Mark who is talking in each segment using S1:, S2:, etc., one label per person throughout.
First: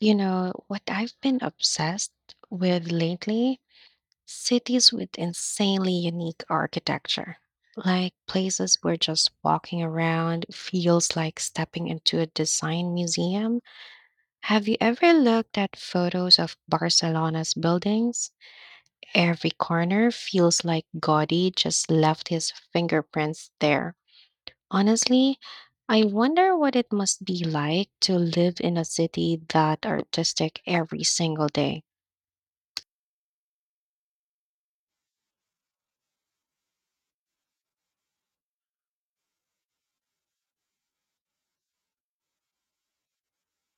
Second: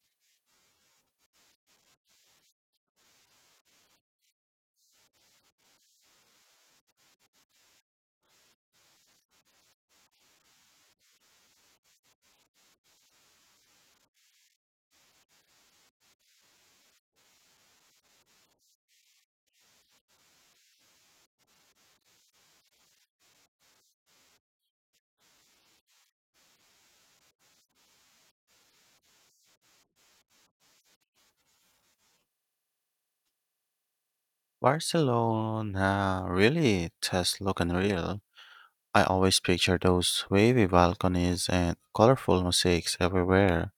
S1: You know, what I've been obsessed with lately, cities with insanely unique architecture. Like places where just walking around feels like stepping into a design museum. Have you ever looked at photos of Barcelona's buildings? Every corner feels like Gaudi just left his fingerprints there. Honestly, I wonder what it must be like to live in a city that artistic every single day.
S2: Barcelona really does look unreal. I always picture those wavy balconies and colorful mosaics everywhere,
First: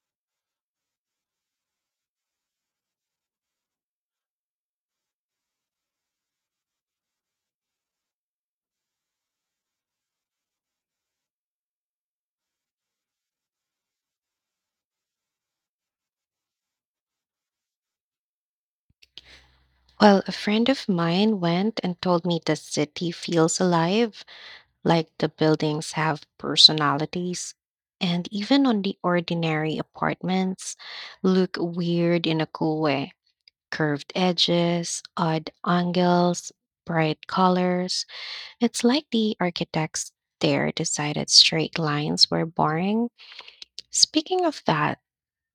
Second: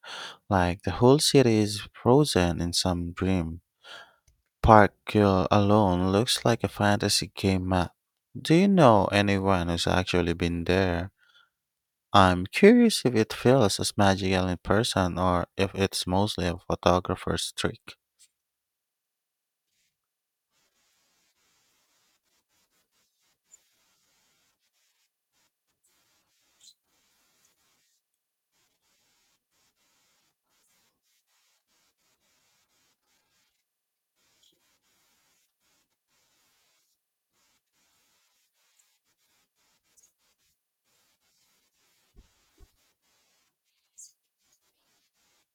S2: like the whole city is frozen in some dream. Park Hill alone looks like a fantasy game map. Do you know anyone who's actually been there? I'm curious if it feels as magical in person or if it's mostly a photographer's trick.
S1: Well, a friend of mine went and told me the city feels alive, like the buildings have personalities. And even on the ordinary apartments, look weird in a cool way. Curved edges, odd angles, bright colors. It's like the architects there decided straight lines were boring. Speaking of that,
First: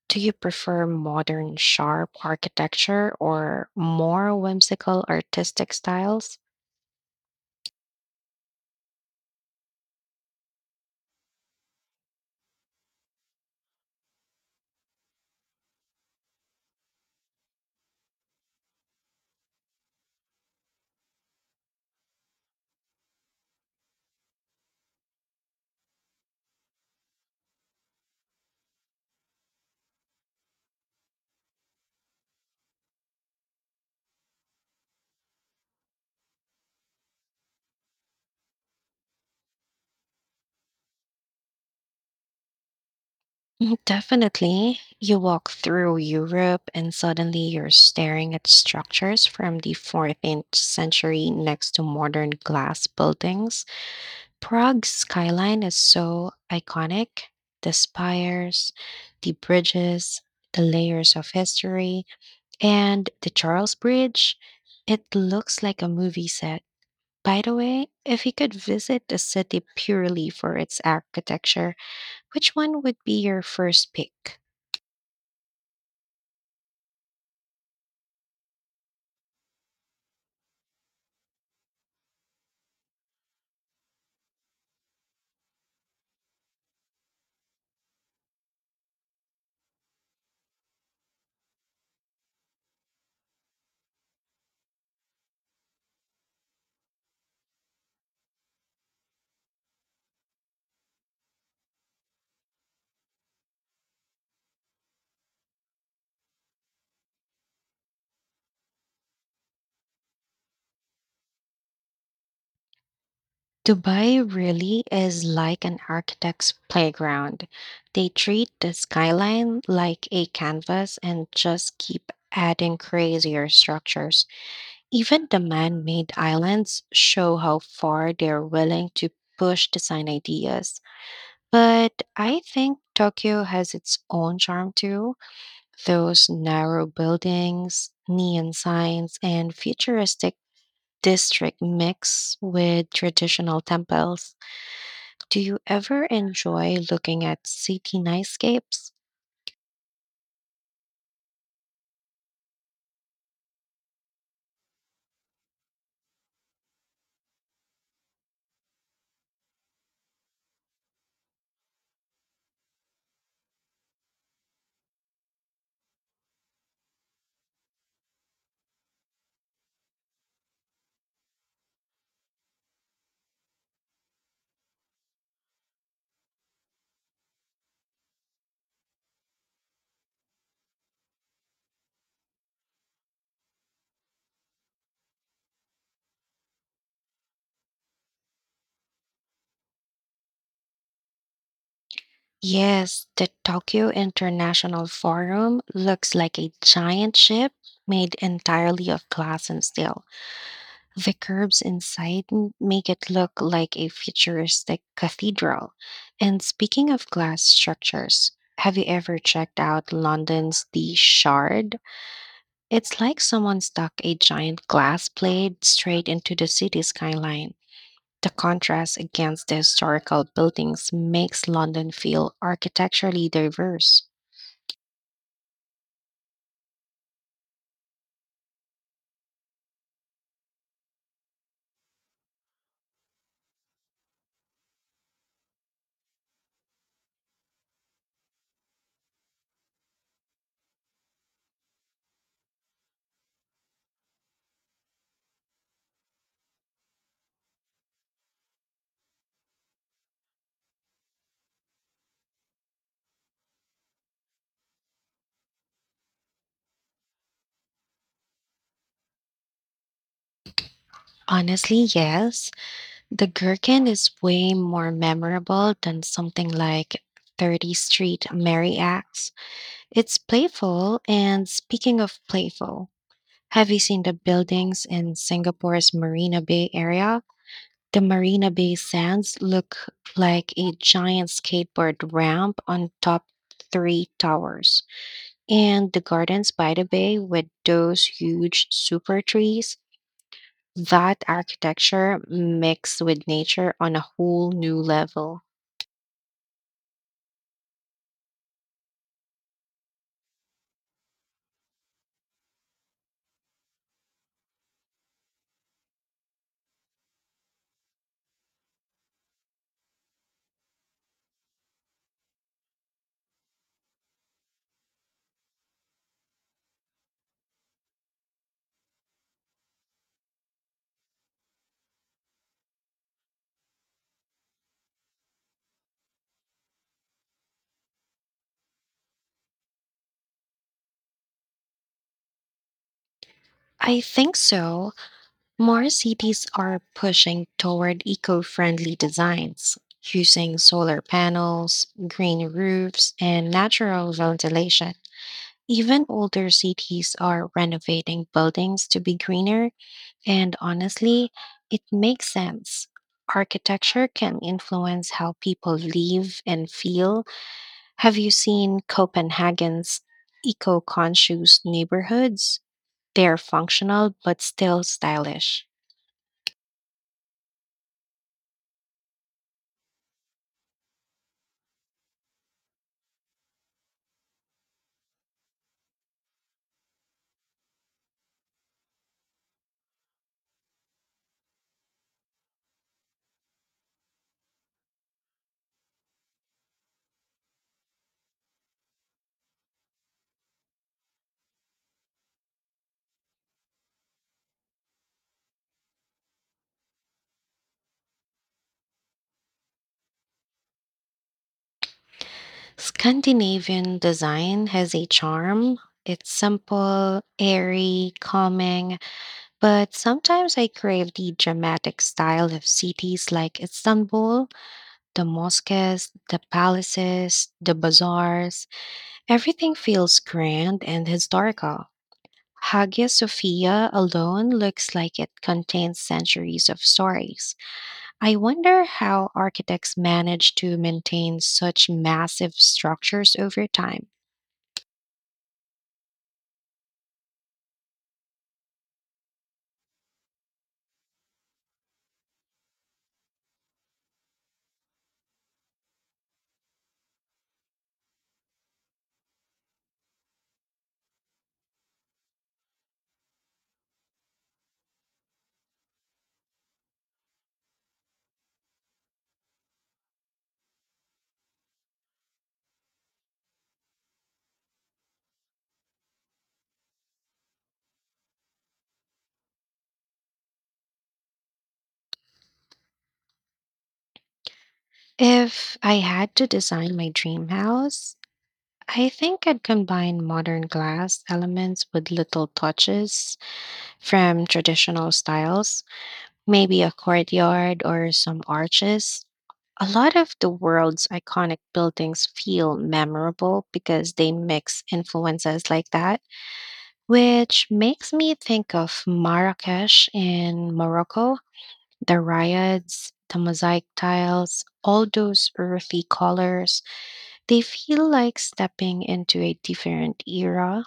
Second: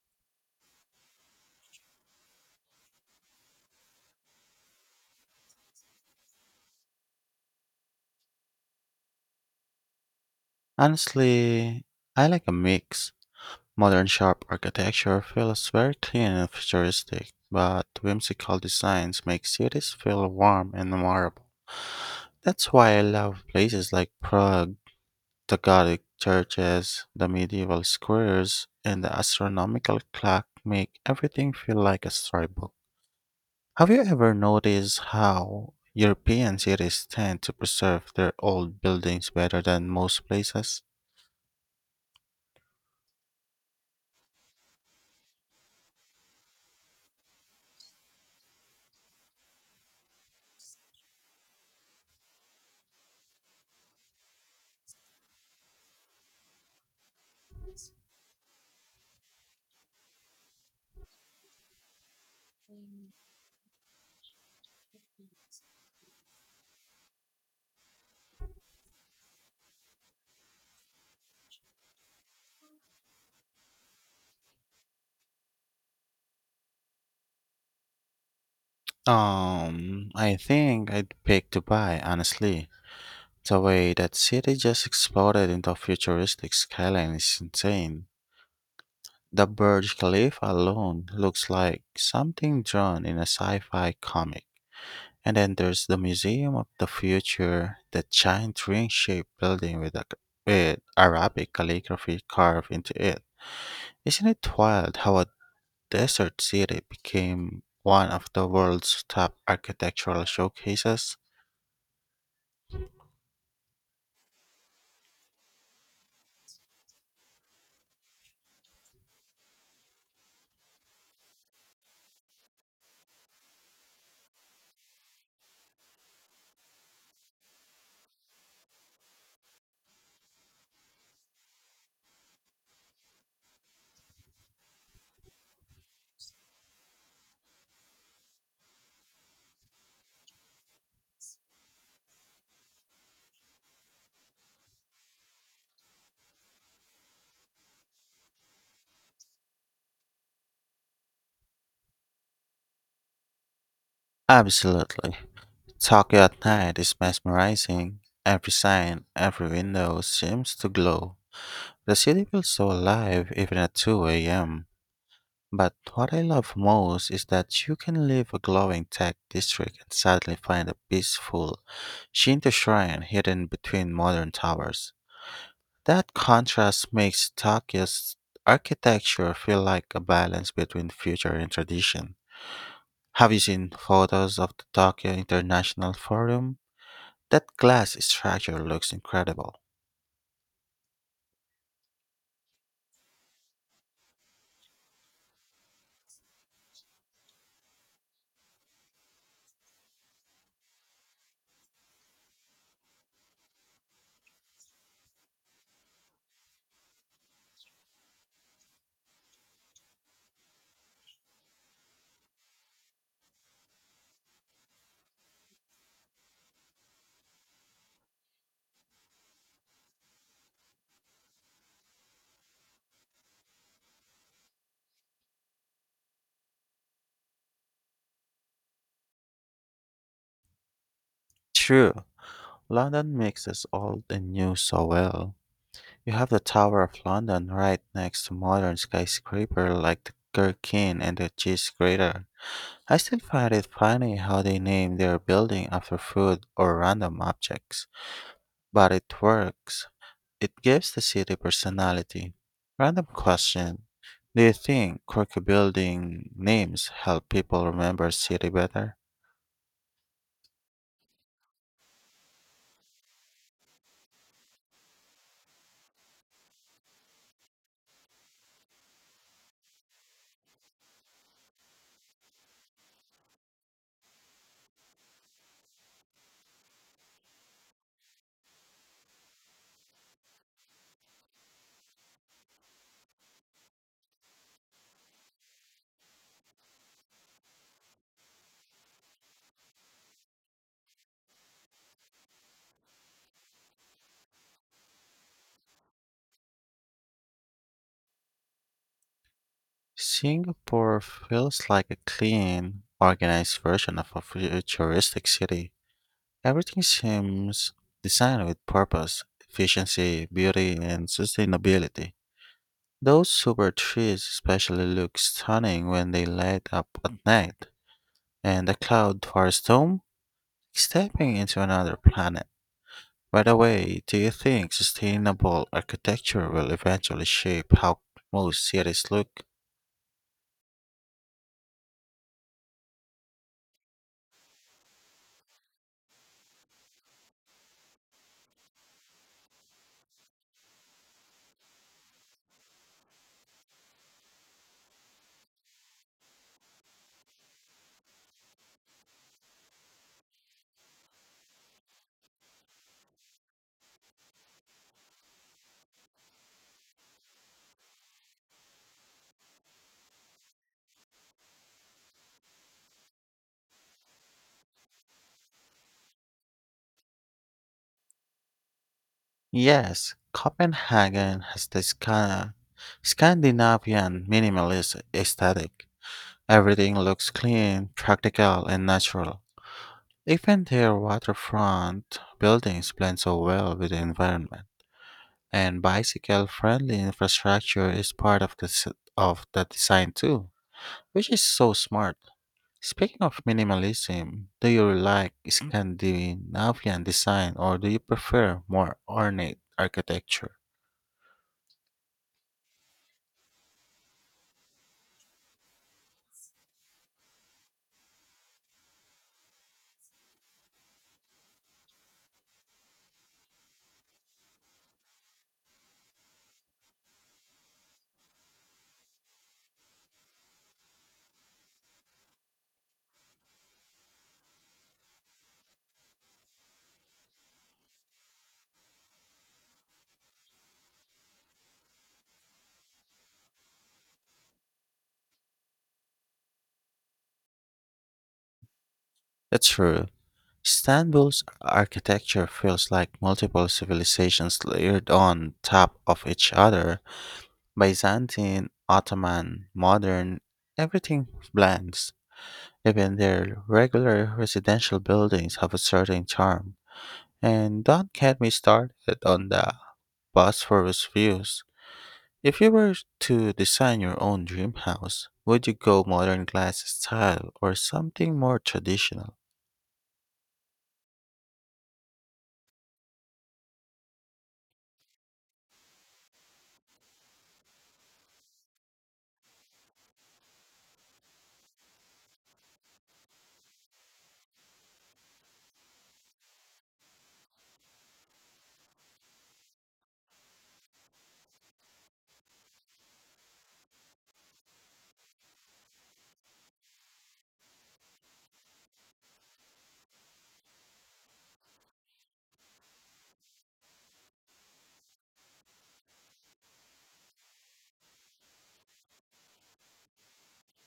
S1: do you prefer modern, sharp architecture or more whimsical artistic styles?
S2: Honestly, I like a mix. Modern shop architecture feels very clean and futuristic, but whimsical designs make cities feel warm and memorable. That's why I love places like Prague, the Gothic churches, the medieval squares, and the astronomical clock make everything feel like a storybook. Have you ever noticed how European cities tend to preserve their old buildings better than most places?
S1: Mm. Definitely. You walk through Europe and suddenly you're staring at structures from the 14th century next to modern glass buildings. Prague's skyline is so iconic. The spires, the bridges, the layers of history, and the Charles Bridge. It looks like a movie set. By the way, if you could visit a city purely for its architecture, which one would be your first pick?
S2: I think I'd pick Dubai, honestly. The way that city just exploded into a futuristic skyline is insane. The Burj Khalifa alone looks like something drawn in a sci-fi comic. And then there's the Museum of the Future, that giant ring-shaped building with Arabic calligraphy carved into it. Isn't it wild how a desert city became one of the world's top architectural showcases?
S1: Dubai really is like an architect's playground. They treat the skyline like a canvas and just keep adding crazier structures. Even the man made islands show how far they're willing to push design ideas. But I think Tokyo has its own charm too. Those narrow buildings, neon signs, and futuristic district mix with traditional temples. Do you ever enjoy looking at city nightscapes?
S2: Absolutely. Tokyo at night is mesmerizing. Every sign, every window seems to glow. The city feels so alive even at 2 a.m. But what I love most is that you can leave a glowing tech district and suddenly find a peaceful Shinto shrine hidden between modern towers. That contrast makes Tokyo's architecture feel like a balance between future and tradition. Have you seen photos of the Tokyo International Forum? That glass structure looks incredible.
S1: Yes, the Tokyo International Forum looks like a giant ship made entirely of glass and steel. The curbs inside make it look like a futuristic cathedral. And speaking of glass structures, have you ever checked out London's The Shard? It's like someone stuck a giant glass plate straight into the city skyline. The contrast against the historical buildings makes London feel architecturally diverse.
S2: True, London mixes old and new so well. You have the Tower of London right next to modern skyscraper like the Gherkin and the Cheese Grater. I still find it funny how they name their building after food or random objects, but it works. It gives the city personality. Random question. Do you think quirky building names help people remember city better?
S1: Honestly, yes. The gherkin is way more memorable than something like 30th Street Merry Axe. It's playful, and speaking of playful, have you seen the buildings in Singapore's Marina Bay area? The Marina Bay sands look like a giant skateboard ramp on top three towers. And the gardens by the bay with those huge super trees, that architecture mixed with nature on a whole new level.
S2: Singapore feels like a clean, organized version of a futuristic city. Everything seems designed with purpose, efficiency, beauty, and sustainability. Those super trees especially look stunning when they light up at night, and the cloud forest dome is stepping into another planet. By the way, do you think sustainable architecture will eventually shape how most cities look?
S1: I think so. More cities are pushing toward eco friendly designs, using solar panels, green roofs, and natural ventilation. Even older cities are renovating buildings to be greener, and honestly, it makes sense. Architecture can influence how people live and feel. Have you seen Copenhagen's eco-conscious neighborhoods? They're functional but still stylish.
S2: Yes, Copenhagen has the Scandinavian minimalist aesthetic. Everything looks clean, practical, and natural. Even their waterfront buildings blend so well with the environment, and bicycle-friendly infrastructure is part of of the design too, which is so smart. Speaking of minimalism, do you like Scandinavian design or do you prefer more ornate architecture?
S1: Scandinavian design has a charm. It's simple, airy, calming, but sometimes I crave the dramatic style of cities like Istanbul, the mosques, the palaces, the bazaars. Everything feels grand and historical. Hagia Sophia alone looks like it contains centuries of stories. I wonder how architects manage to maintain such massive structures over time.
S2: That's true. Istanbul's architecture feels like multiple civilizations layered on top of each other: Byzantine, Ottoman, modern, everything blends. Even their regular residential buildings have a certain charm. And don't get me started on the Bosphorus views. If you were to design your own dream house, would you go modern glass style or something more traditional?
S1: If I had to design my dream house, I think I'd combine modern glass elements with little touches from traditional styles, maybe a courtyard or some arches. A lot of the world's iconic buildings feel memorable because they mix influences like that, which makes me think of Marrakesh in Morocco, the riots, the mosaic tiles, all those earthy colors. They feel like stepping into a different era.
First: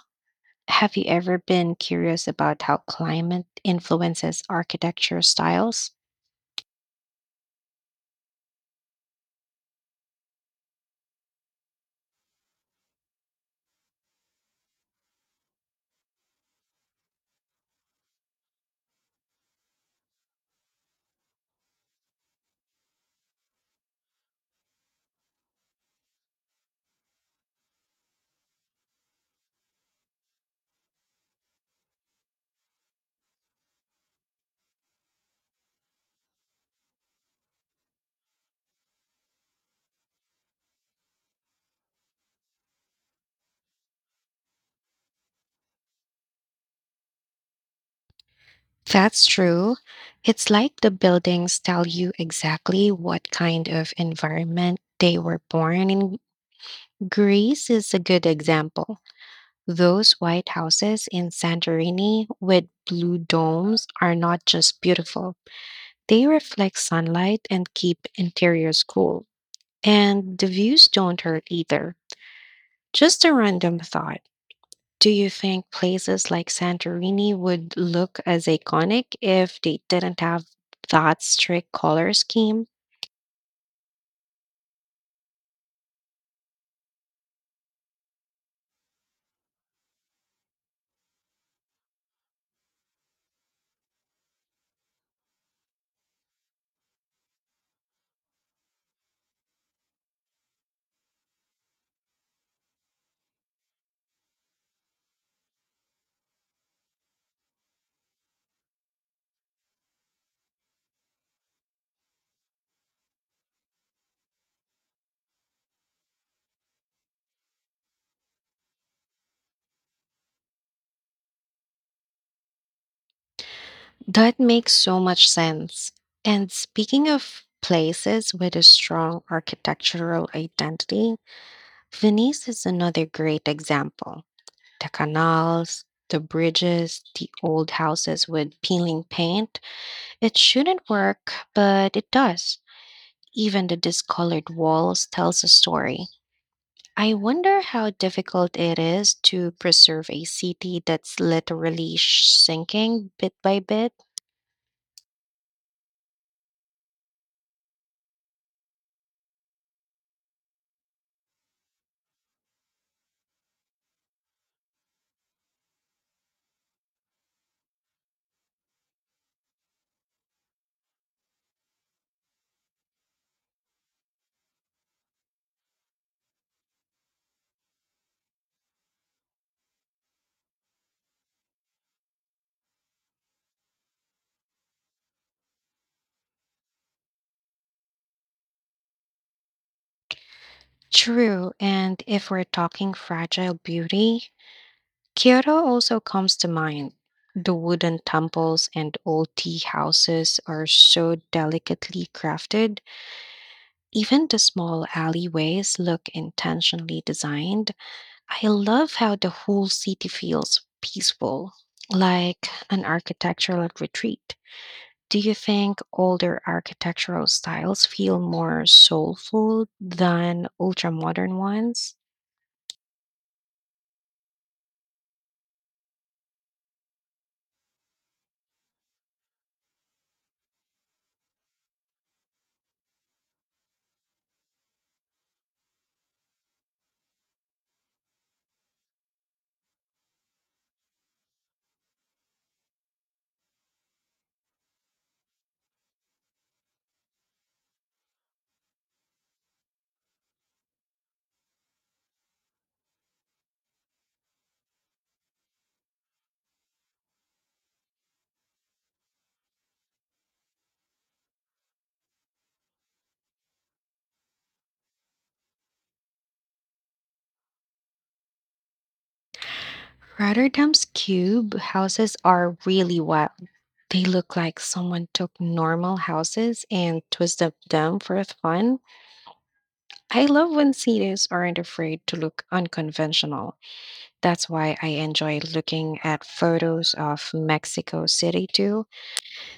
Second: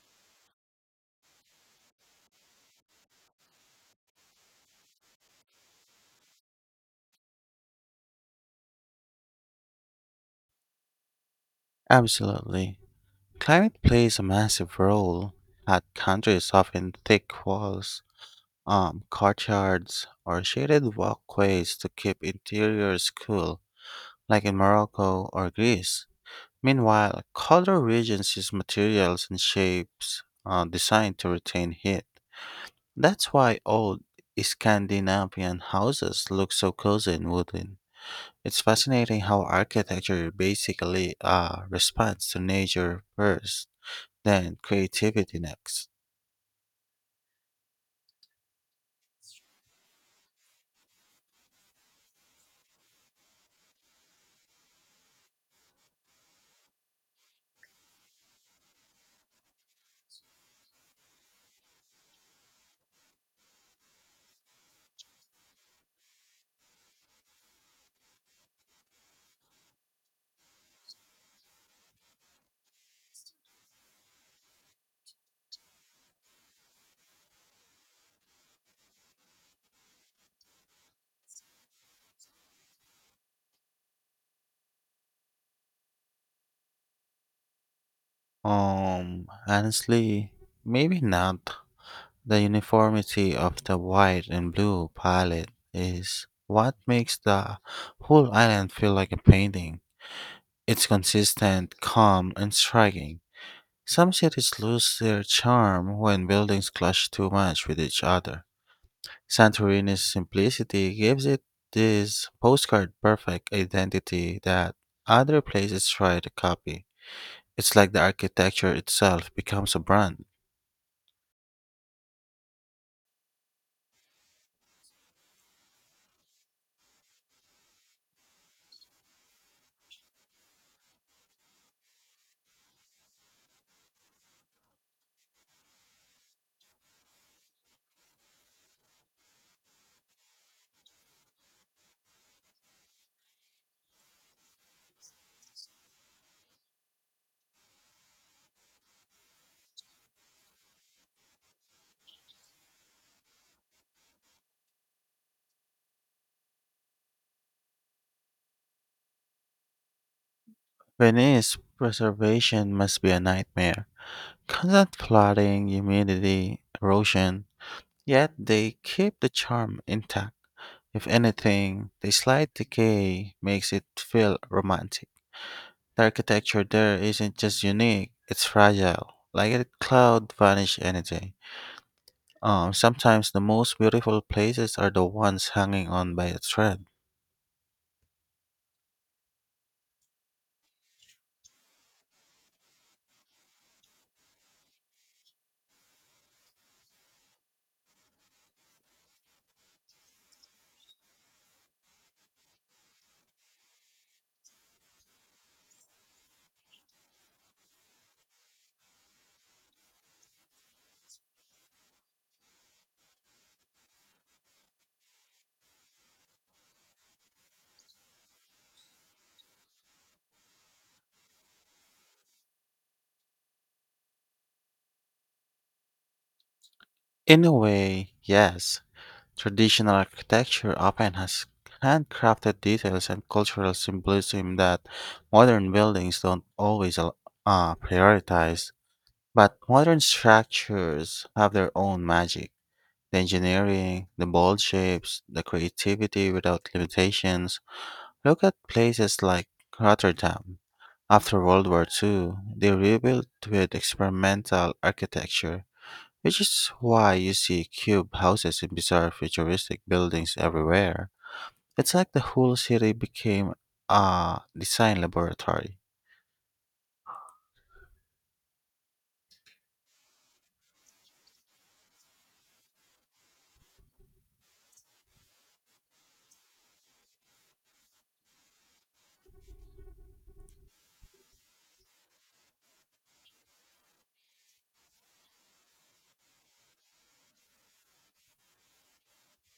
S1: Have you ever been curious about how climate influences architecture styles?
S2: Absolutely. Climate plays a massive role. Hot countries often thick walls, courtyards, or shaded walkways to keep interiors cool, like in Morocco or Greece. Meanwhile, colder regions use materials and shapes designed to retain heat. That's why old Scandinavian houses look so cozy and wooden. It's fascinating how architecture basically responds to nature first. Then creativity next.
S1: That's true. It's like the buildings tell you exactly what kind of environment they were born in. Greece is a good example. Those white houses in Santorini with blue domes are not just beautiful, they reflect sunlight and keep interiors cool. And the views don't hurt either. Just a random thought. Do you think places like Santorini would look as iconic if they didn't have that strict color scheme?
S2: Honestly, maybe not. The uniformity of the white and blue palette is what makes the whole island feel like a painting. It's consistent, calm, and striking. Some cities lose their charm when buildings clash too much with each other. Santorini's simplicity gives it this postcard perfect identity that other places try to copy. It's like the architecture itself becomes a brand.
S1: That makes so much sense. And speaking of places with a strong architectural identity, Venice is another great example. The canals, the bridges, the old houses with peeling paint. It shouldn't work, but it does. Even the discolored walls tells a story. I wonder how difficult it is to preserve a city that's literally sinking bit by bit.
S2: Venice preservation must be a nightmare. Constant flooding, humidity, erosion. Yet they keep the charm intact. If anything, the slight decay makes it feel romantic. The architecture there isn't just unique, it's fragile, like a cloud vanish any day. Sometimes the most beautiful places are the ones hanging on by a thread.
S1: True, and if we're talking fragile beauty, Kyoto also comes to mind. The wooden temples and old tea houses are so delicately crafted. Even the small alleyways look intentionally designed. I love how the whole city feels peaceful, like an architectural retreat. Do you think older architectural styles feel more soulful than ultra modern ones?
S2: In a way, yes. Traditional architecture often has handcrafted details and cultural symbolism that modern buildings don't always prioritize. But modern structures have their own magic. The engineering, the bold shapes, the creativity without limitations. Look at places like Rotterdam. After World War II, they rebuilt with experimental architecture which is why you see cube houses and bizarre futuristic buildings everywhere. It's like the whole city became a design laboratory.
S1: Rotterdam's cube houses are really wild. They look like someone took normal houses and twisted them for fun. I love when cities aren't afraid to look unconventional. That's why I enjoy looking at photos of Mexico City too.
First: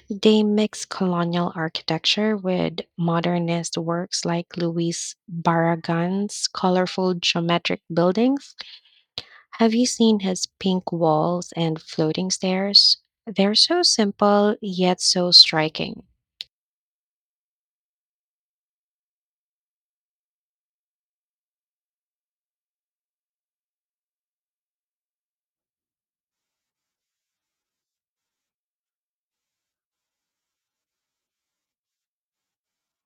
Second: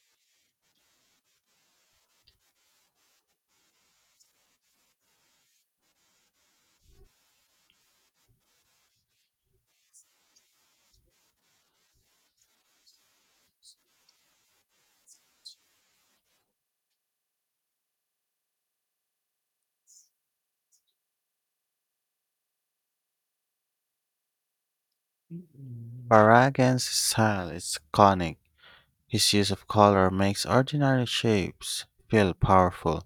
S1: They mix colonial architecture with modernist works like Luis Barragan's colorful geometric buildings. Have you seen his pink walls and floating stairs? They're so simple yet so striking.
S2: Barragan's style is iconic. His use of color makes ordinary shapes feel powerful.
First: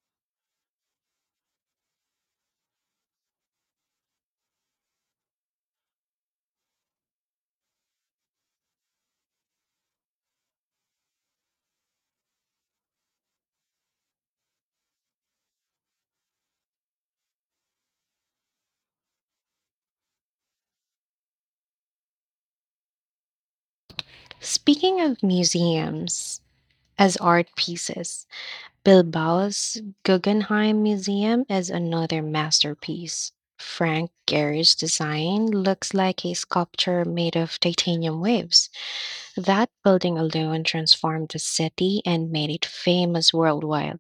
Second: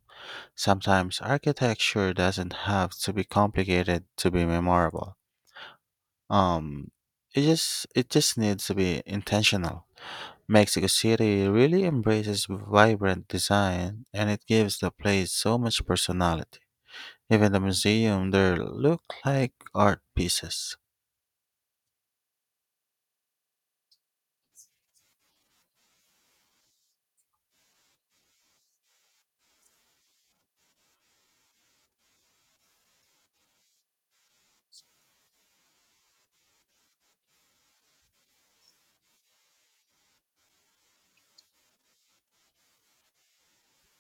S2: Sometimes architecture doesn't have to be complicated to be memorable. Um, it just needs to be intentional. Mexico City really embraces vibrant design and it gives the place so much personality. Even the museum there look like art pieces.
S1: Speaking of museums as art pieces, Bilbao's Guggenheim Museum is another masterpiece. Frank Gehry's design looks like a sculpture made of titanium waves. That building alone transformed the city and made it famous worldwide.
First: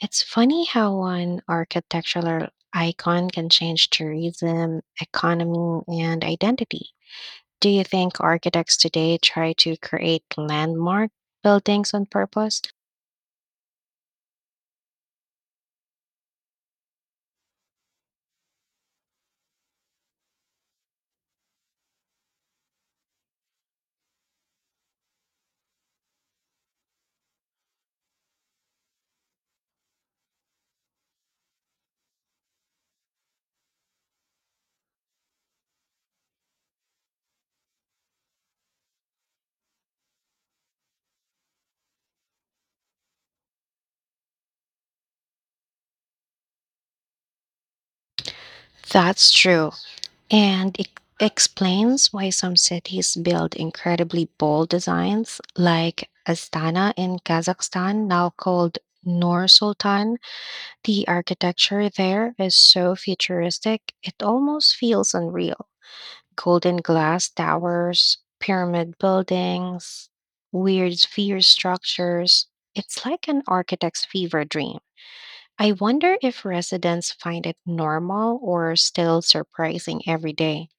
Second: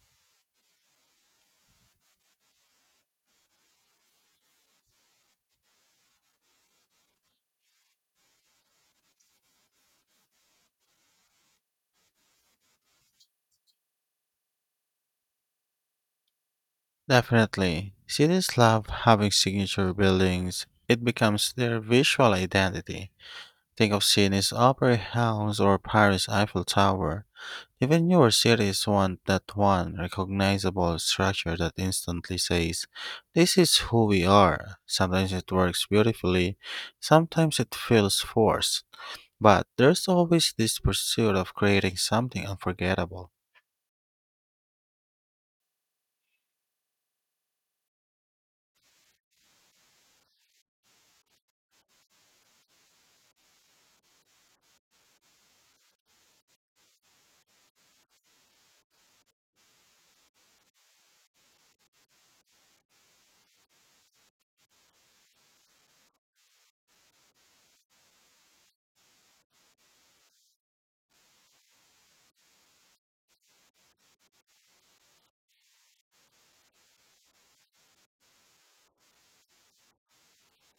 S1: It's funny how one architectural icon can change tourism, economy, and identity. Do you think architects today try to create landmark buildings on purpose?
S2: Definitely, cities love having signature buildings. It becomes their visual identity. Think of Sydney's Opera House or Paris Eiffel Tower. Even newer series want that one recognizable structure that instantly says, "This is who we are." Sometimes it works beautifully, sometimes it feels forced, but there's always this pursuit of creating something unforgettable.
S1: That's true. And it explains why some cities build incredibly bold designs, like Astana in Kazakhstan, now called Nur Sultan. The architecture there is so futuristic, it almost feels unreal. Golden glass towers, pyramid buildings, weird sphere structures. It's like an architect's fever dream. I wonder if residents find it normal or still surprising every day.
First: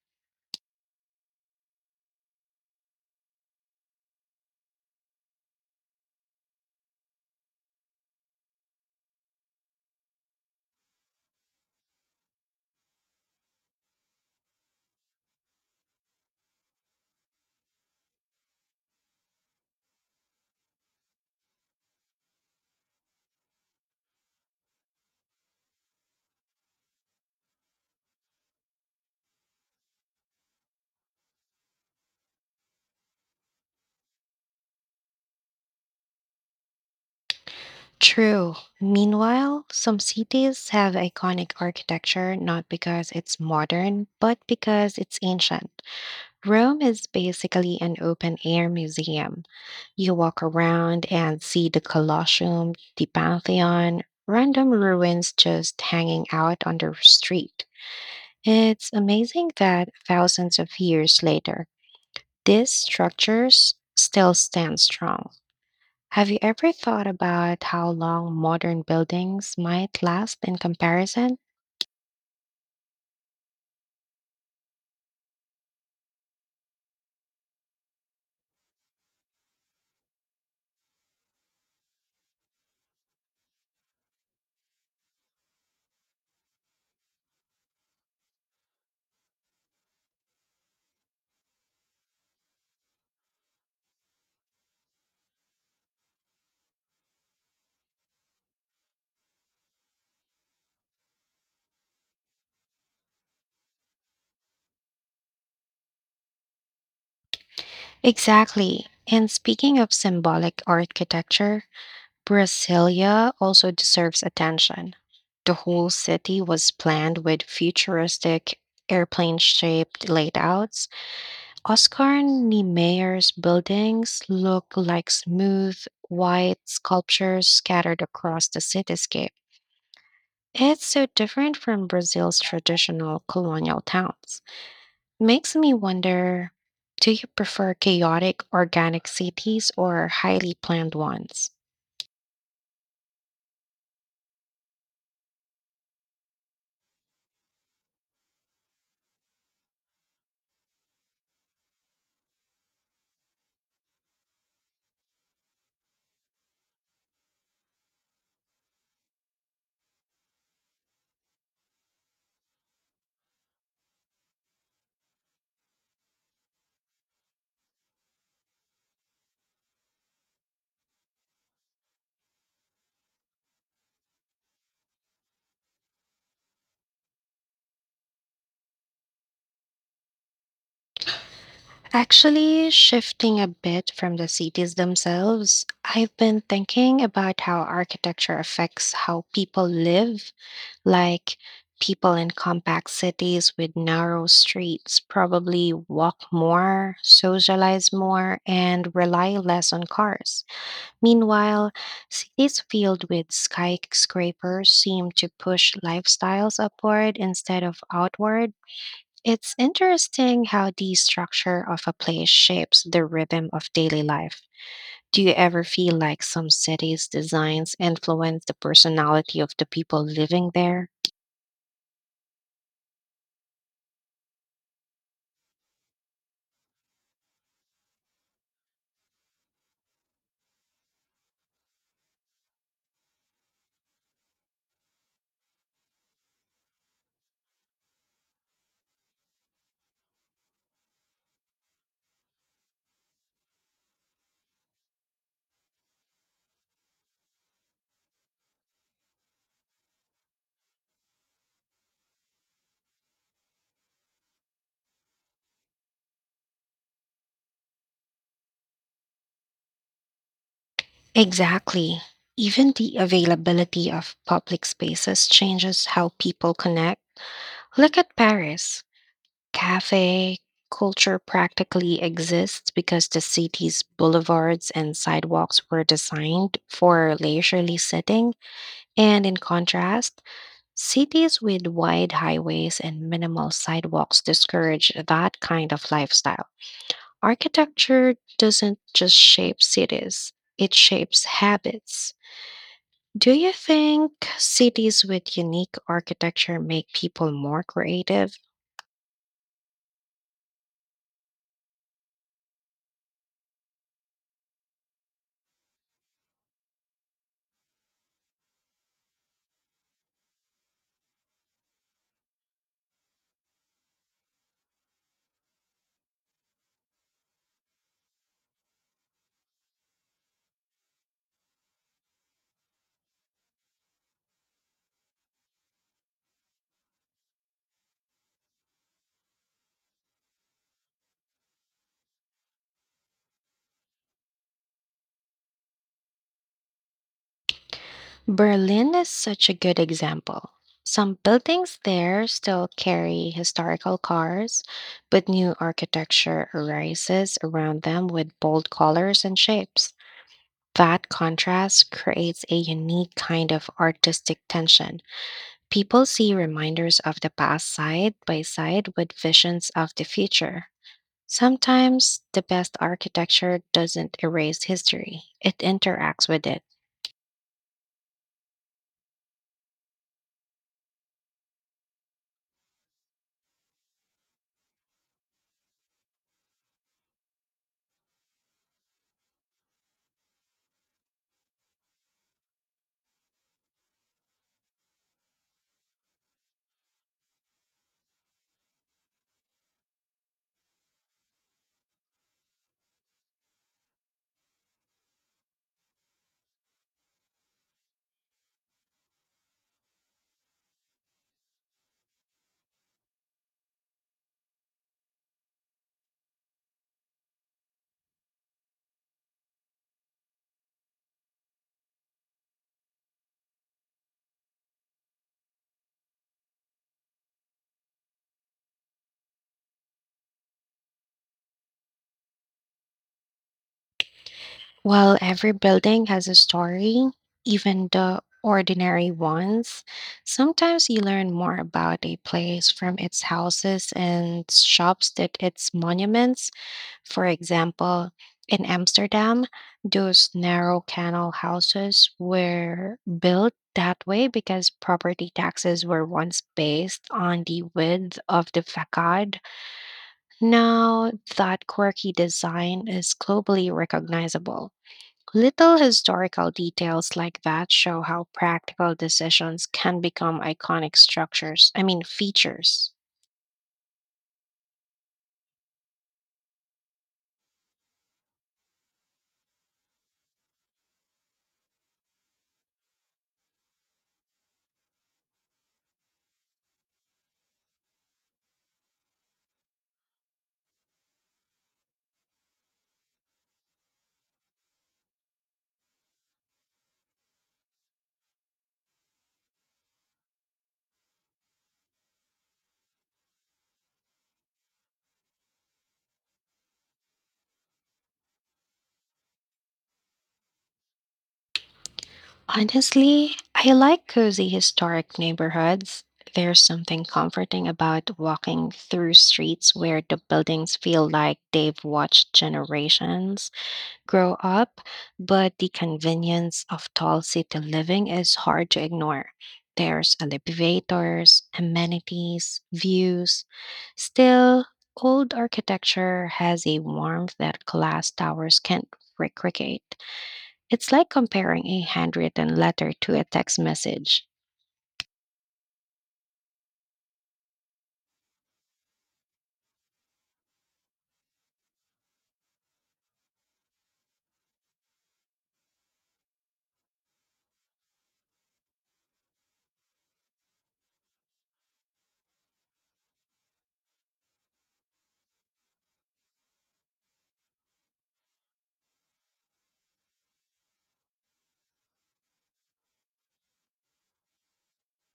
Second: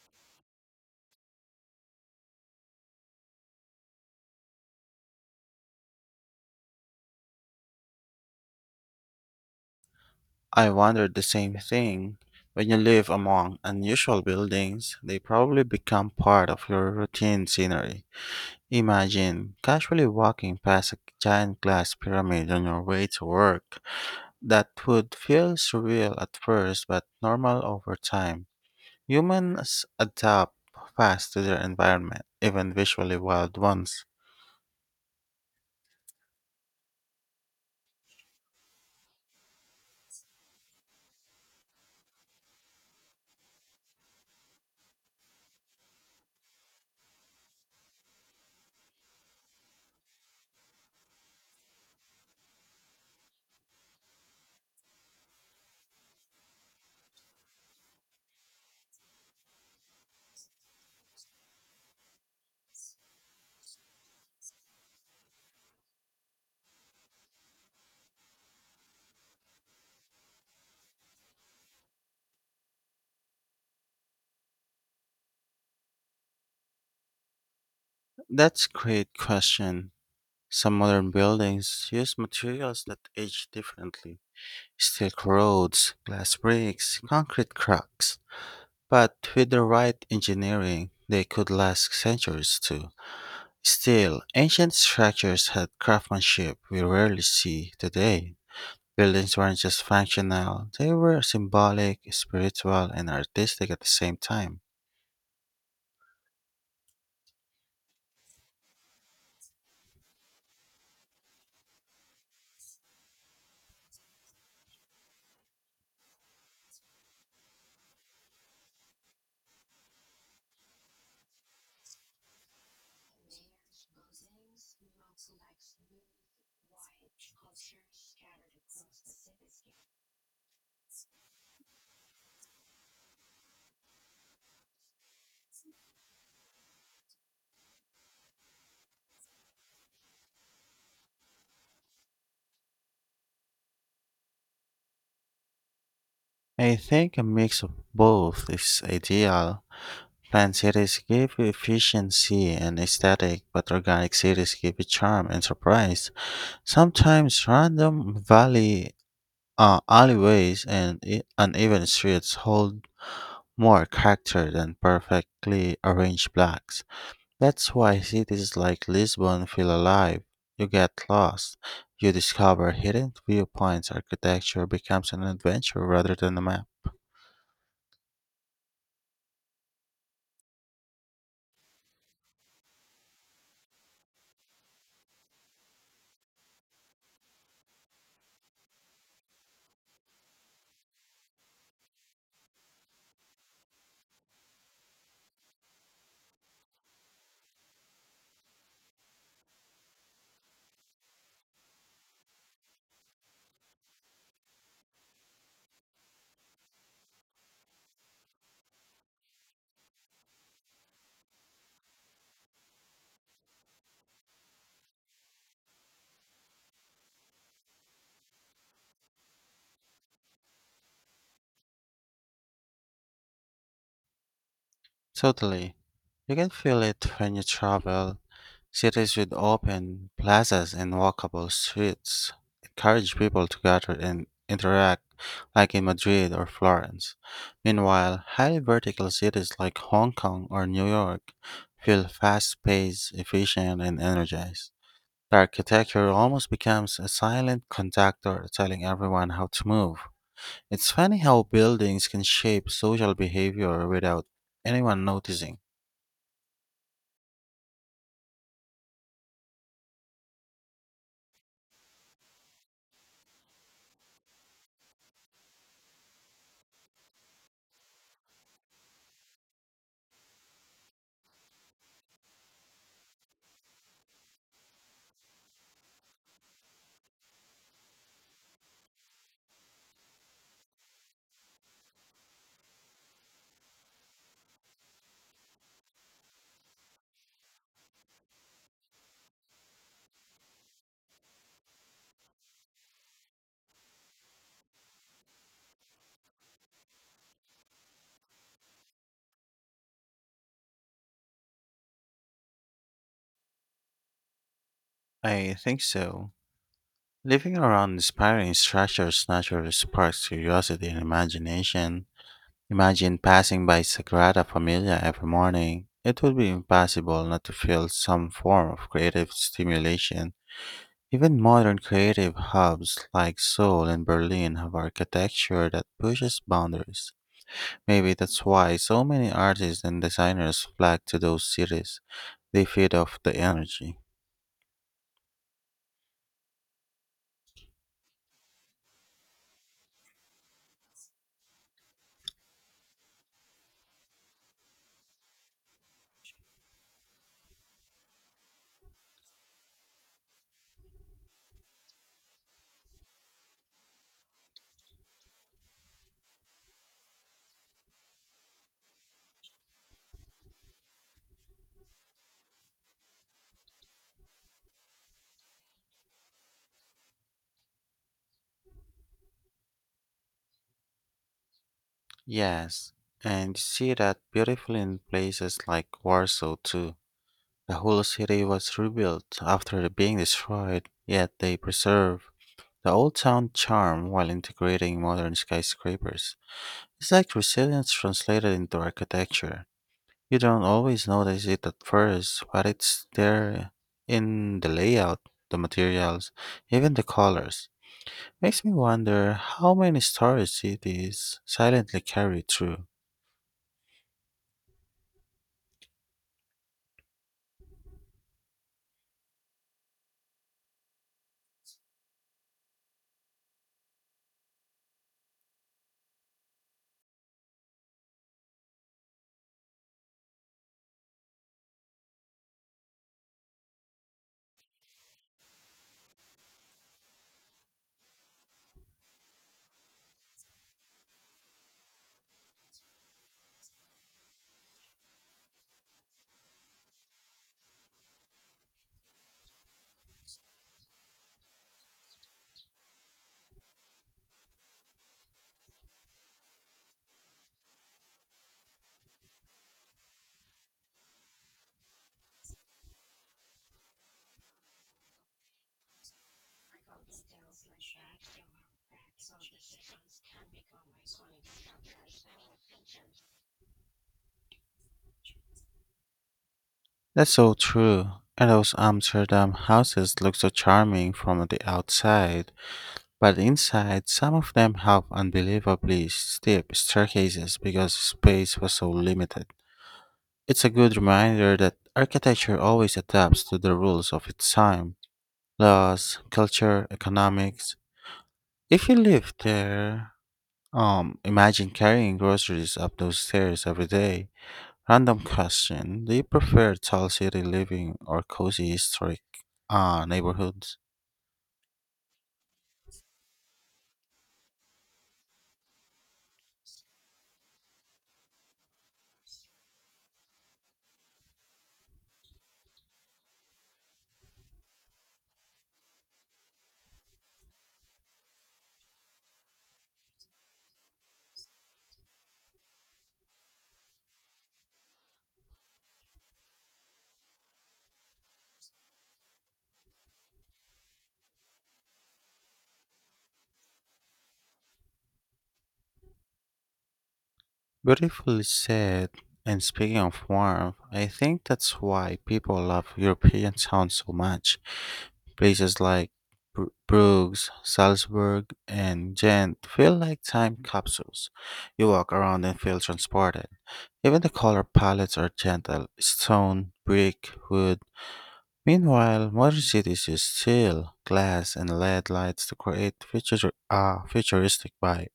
S2: I wondered the same thing. When you live among unusual buildings, they probably become part of your routine scenery. Imagine casually walking past a giant glass pyramid on your way to work. That would feel surreal at first, but normal over time. Humans adapt fast to their environment, even visually wild ones.
S1: True. Meanwhile, some cities have iconic architecture not because it's modern, but because it's ancient. Rome is basically an open air museum. You walk around and see the Colosseum, the Pantheon, random ruins just hanging out on the street. It's amazing that thousands of years later, these structures still stand strong. Have you ever thought about how long modern buildings might last in comparison?
S2: That's a great question. Some modern buildings use materials that age differently. Steel roads, glass bricks, concrete cracks. But with the right engineering, they could last centuries too. Still, ancient structures had craftsmanship we rarely see today. Buildings weren't just functional, they were symbolic, spiritual, and artistic at the same time.
S1: Exactly. And speaking of symbolic architecture, Brasilia also deserves attention. The whole city was planned with futuristic airplane shaped layouts. Oscar Niemeyer's buildings look like smooth, white sculptures scattered across the cityscape. It's so different from Brazil's traditional colonial towns. Makes me wonder, do you prefer chaotic, organic cities or highly planned ones?
S2: I think a mix of both is ideal. Planned cities give you efficiency and aesthetic, but organic cities give you charm and surprise. Sometimes random valley alleyways and uneven streets hold more character than perfectly arranged blocks. That's why cities like Lisbon feel alive. You get lost, you discover hidden viewpoints, architecture becomes an adventure rather than a map.
S1: Actually, shifting a bit from the cities themselves, I've been thinking about how architecture affects how people live. Like, people in compact cities with narrow streets probably walk more, socialize more, and rely less on cars. Meanwhile, cities filled with skyscrapers seem to push lifestyles upward instead of outward. It's interesting how the structure of a place shapes the rhythm of daily life. Do you ever feel like some cities' designs influence the personality of the people living there?
S2: Totally. You can feel it when you travel. Cities with open plazas and walkable streets encourage people to gather and interact, like in Madrid or Florence. Meanwhile, highly vertical cities like Hong Kong or New York feel fast paced, efficient, and energized. The architecture almost becomes a silent conductor telling everyone how to move. It's funny how buildings can shape social behavior without anyone noticing.
S1: Exactly. Even the availability of public spaces changes how people connect. Look at Paris. Cafe culture practically exists because the city's boulevards and sidewalks were designed for leisurely sitting. And in contrast, cities with wide highways and minimal sidewalks discourage that kind of lifestyle. Architecture doesn't just shape cities, it shapes habits. Do you think cities with unique architecture make people more creative?
S2: I think so. Living around inspiring structures naturally sparks curiosity and imagination. Imagine passing by Sagrada Familia every morning. It would be impossible not to feel some form of creative stimulation. Even modern creative hubs like Seoul and Berlin have architecture that pushes boundaries. Maybe that's why so many artists and designers flock to those cities. They feed off the energy.
S1: Berlin is such a good example. Some buildings there still carry historical cars, but new architecture arises around them with bold colors and shapes. That contrast creates a unique kind of artistic tension. People see reminders of the past side by side with visions of the future. Sometimes the best architecture doesn't erase history, it interacts with it.
S2: Yes, and you see that beautifully in places like Warsaw too. The whole city was rebuilt after being destroyed, yet they preserve the old town charm while integrating modern skyscrapers. It's like resilience translated into architecture. You don't always notice it at first, but it's there in the layout, the materials, even the colors. Makes me wonder how many stories cities silently carry through.
S1: While every building has a story, even the ordinary ones, sometimes you learn more about a place from its houses and shops than its monuments. For example, in Amsterdam, those narrow canal houses were built that way because property taxes were once based on the width of the facade. Now, that quirky design is globally recognizable. Little historical details like that show how practical decisions can become iconic structures, I mean, features.
S2: That's so true. And those Amsterdam houses look so charming from the outside, but inside, some of them have unbelievably steep staircases because space was so limited. It's a good reminder that architecture always adapts to the rules of its time: laws, culture, economics. If you live there, imagine carrying groceries up those stairs every day. Random question: do you prefer tall city living or cozy historic neighborhoods?
S1: Honestly, I like cozy historic neighborhoods. There's something comforting about walking through streets where the buildings feel like they've watched generations grow up, but the convenience of tall city living is hard to ignore. There's elevators, amenities, views. Still, old architecture has a warmth that glass towers can't recreate. It's like comparing a handwritten letter to a text message.
S2: Beautifully said. And speaking of warmth, I think that's why people love European towns so much. Places like Bruges, Salzburg, and Ghent feel like time capsules. You walk around and feel transported. Even the color palettes are gentle stone, brick, wood. Meanwhile, modern cities use steel, glass, and LED lights to create futuristic vibe.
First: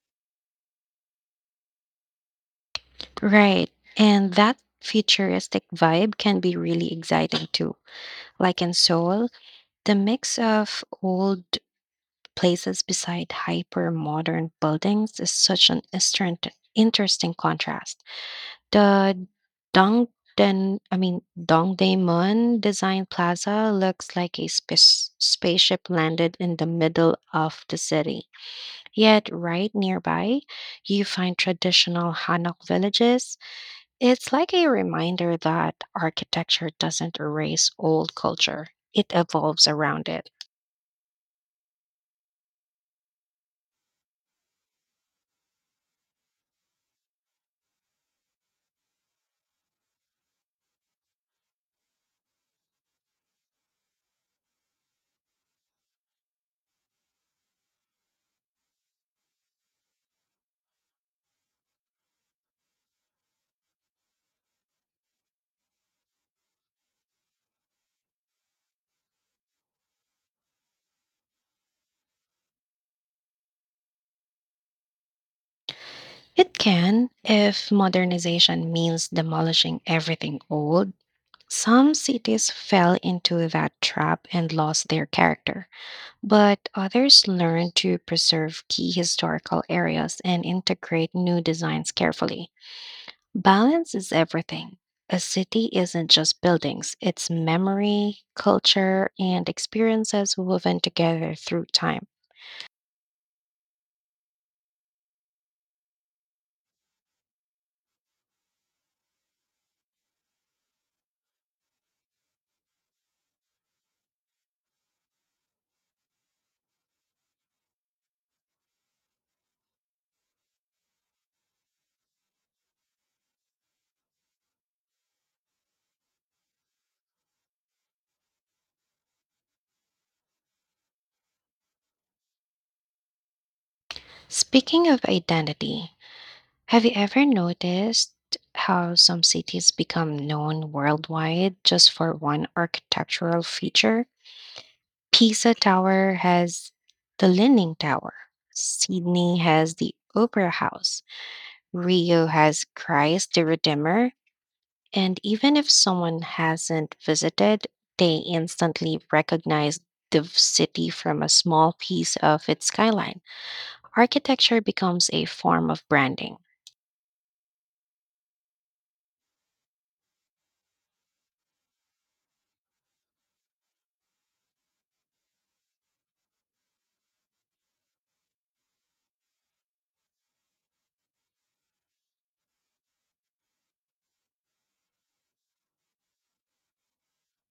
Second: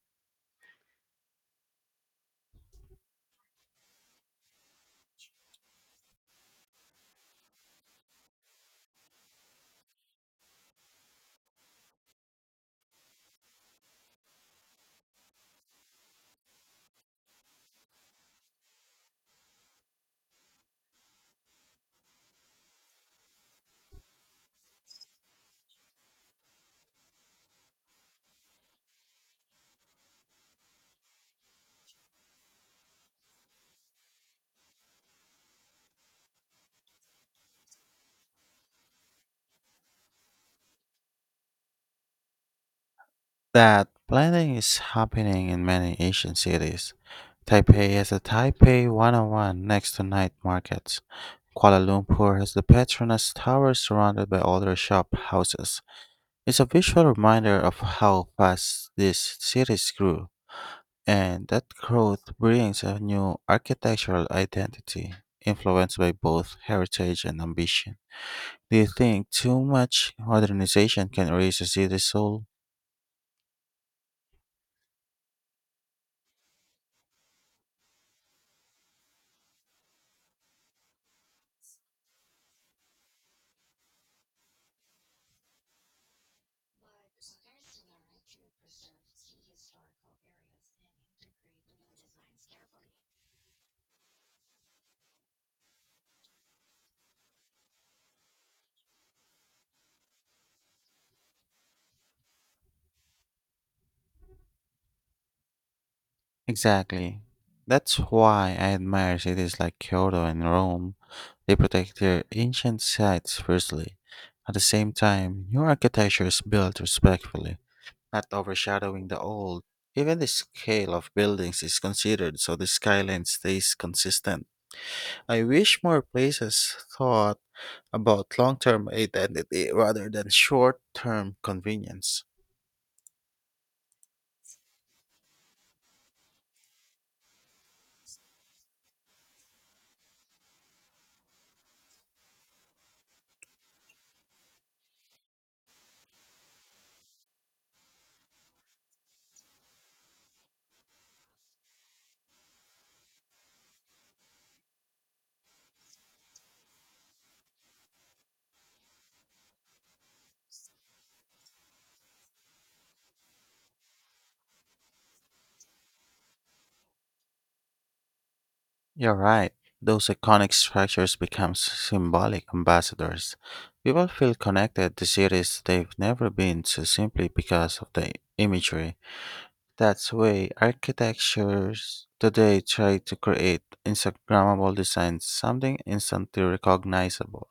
S1: Right. And that futuristic vibe can be really exciting too. Like in Seoul, the mix of old places beside hyper modern buildings is such an interesting contrast. The Dongdaemun, I mean Dongdaemun Design Plaza looks like a spaceship landed in the middle of the city. Yet, right nearby, you find traditional Hanok villages. It's like a reminder that architecture doesn't erase old culture, it evolves around it.
S2: That blending is happening in many Asian cities. Taipei has the Taipei 101 next to night markets. Kuala Lumpur has the Petronas Tower surrounded by older shop houses. It's a visual reminder of how fast these cities grew. And that growth brings a new architectural identity, influenced by both heritage and ambition. Do you think too much modernization can erase a city's soul?
S1: It can, if modernization means demolishing everything old. Some cities fell into that trap and lost their character, but others learned to preserve key historical areas and integrate new designs carefully. Balance is everything. A city isn't just buildings, it's memory, culture, and experiences woven together through time.
S2: Exactly. That's why I admire cities like Kyoto and Rome. They protect their ancient sites fiercely. At the same time, new architecture is built respectfully, not overshadowing the old. Even the scale of buildings is considered so the skyline stays consistent. I wish more places thought about long term identity rather than short term convenience.
S1: Speaking of identity, have you ever noticed how some cities become known worldwide just for one architectural feature? Pisa Tower has the Leaning Tower, Sydney has the Opera House, Rio has Christ the Redeemer. And even if someone hasn't visited, they instantly recognize the city from a small piece of its skyline. Architecture becomes a form of branding.
S2: You're right. Those iconic structures become symbolic ambassadors. People feel connected to cities they've never been to simply because of the imagery. That's why architectures today try to create Instagrammable designs, something instantly recognizable.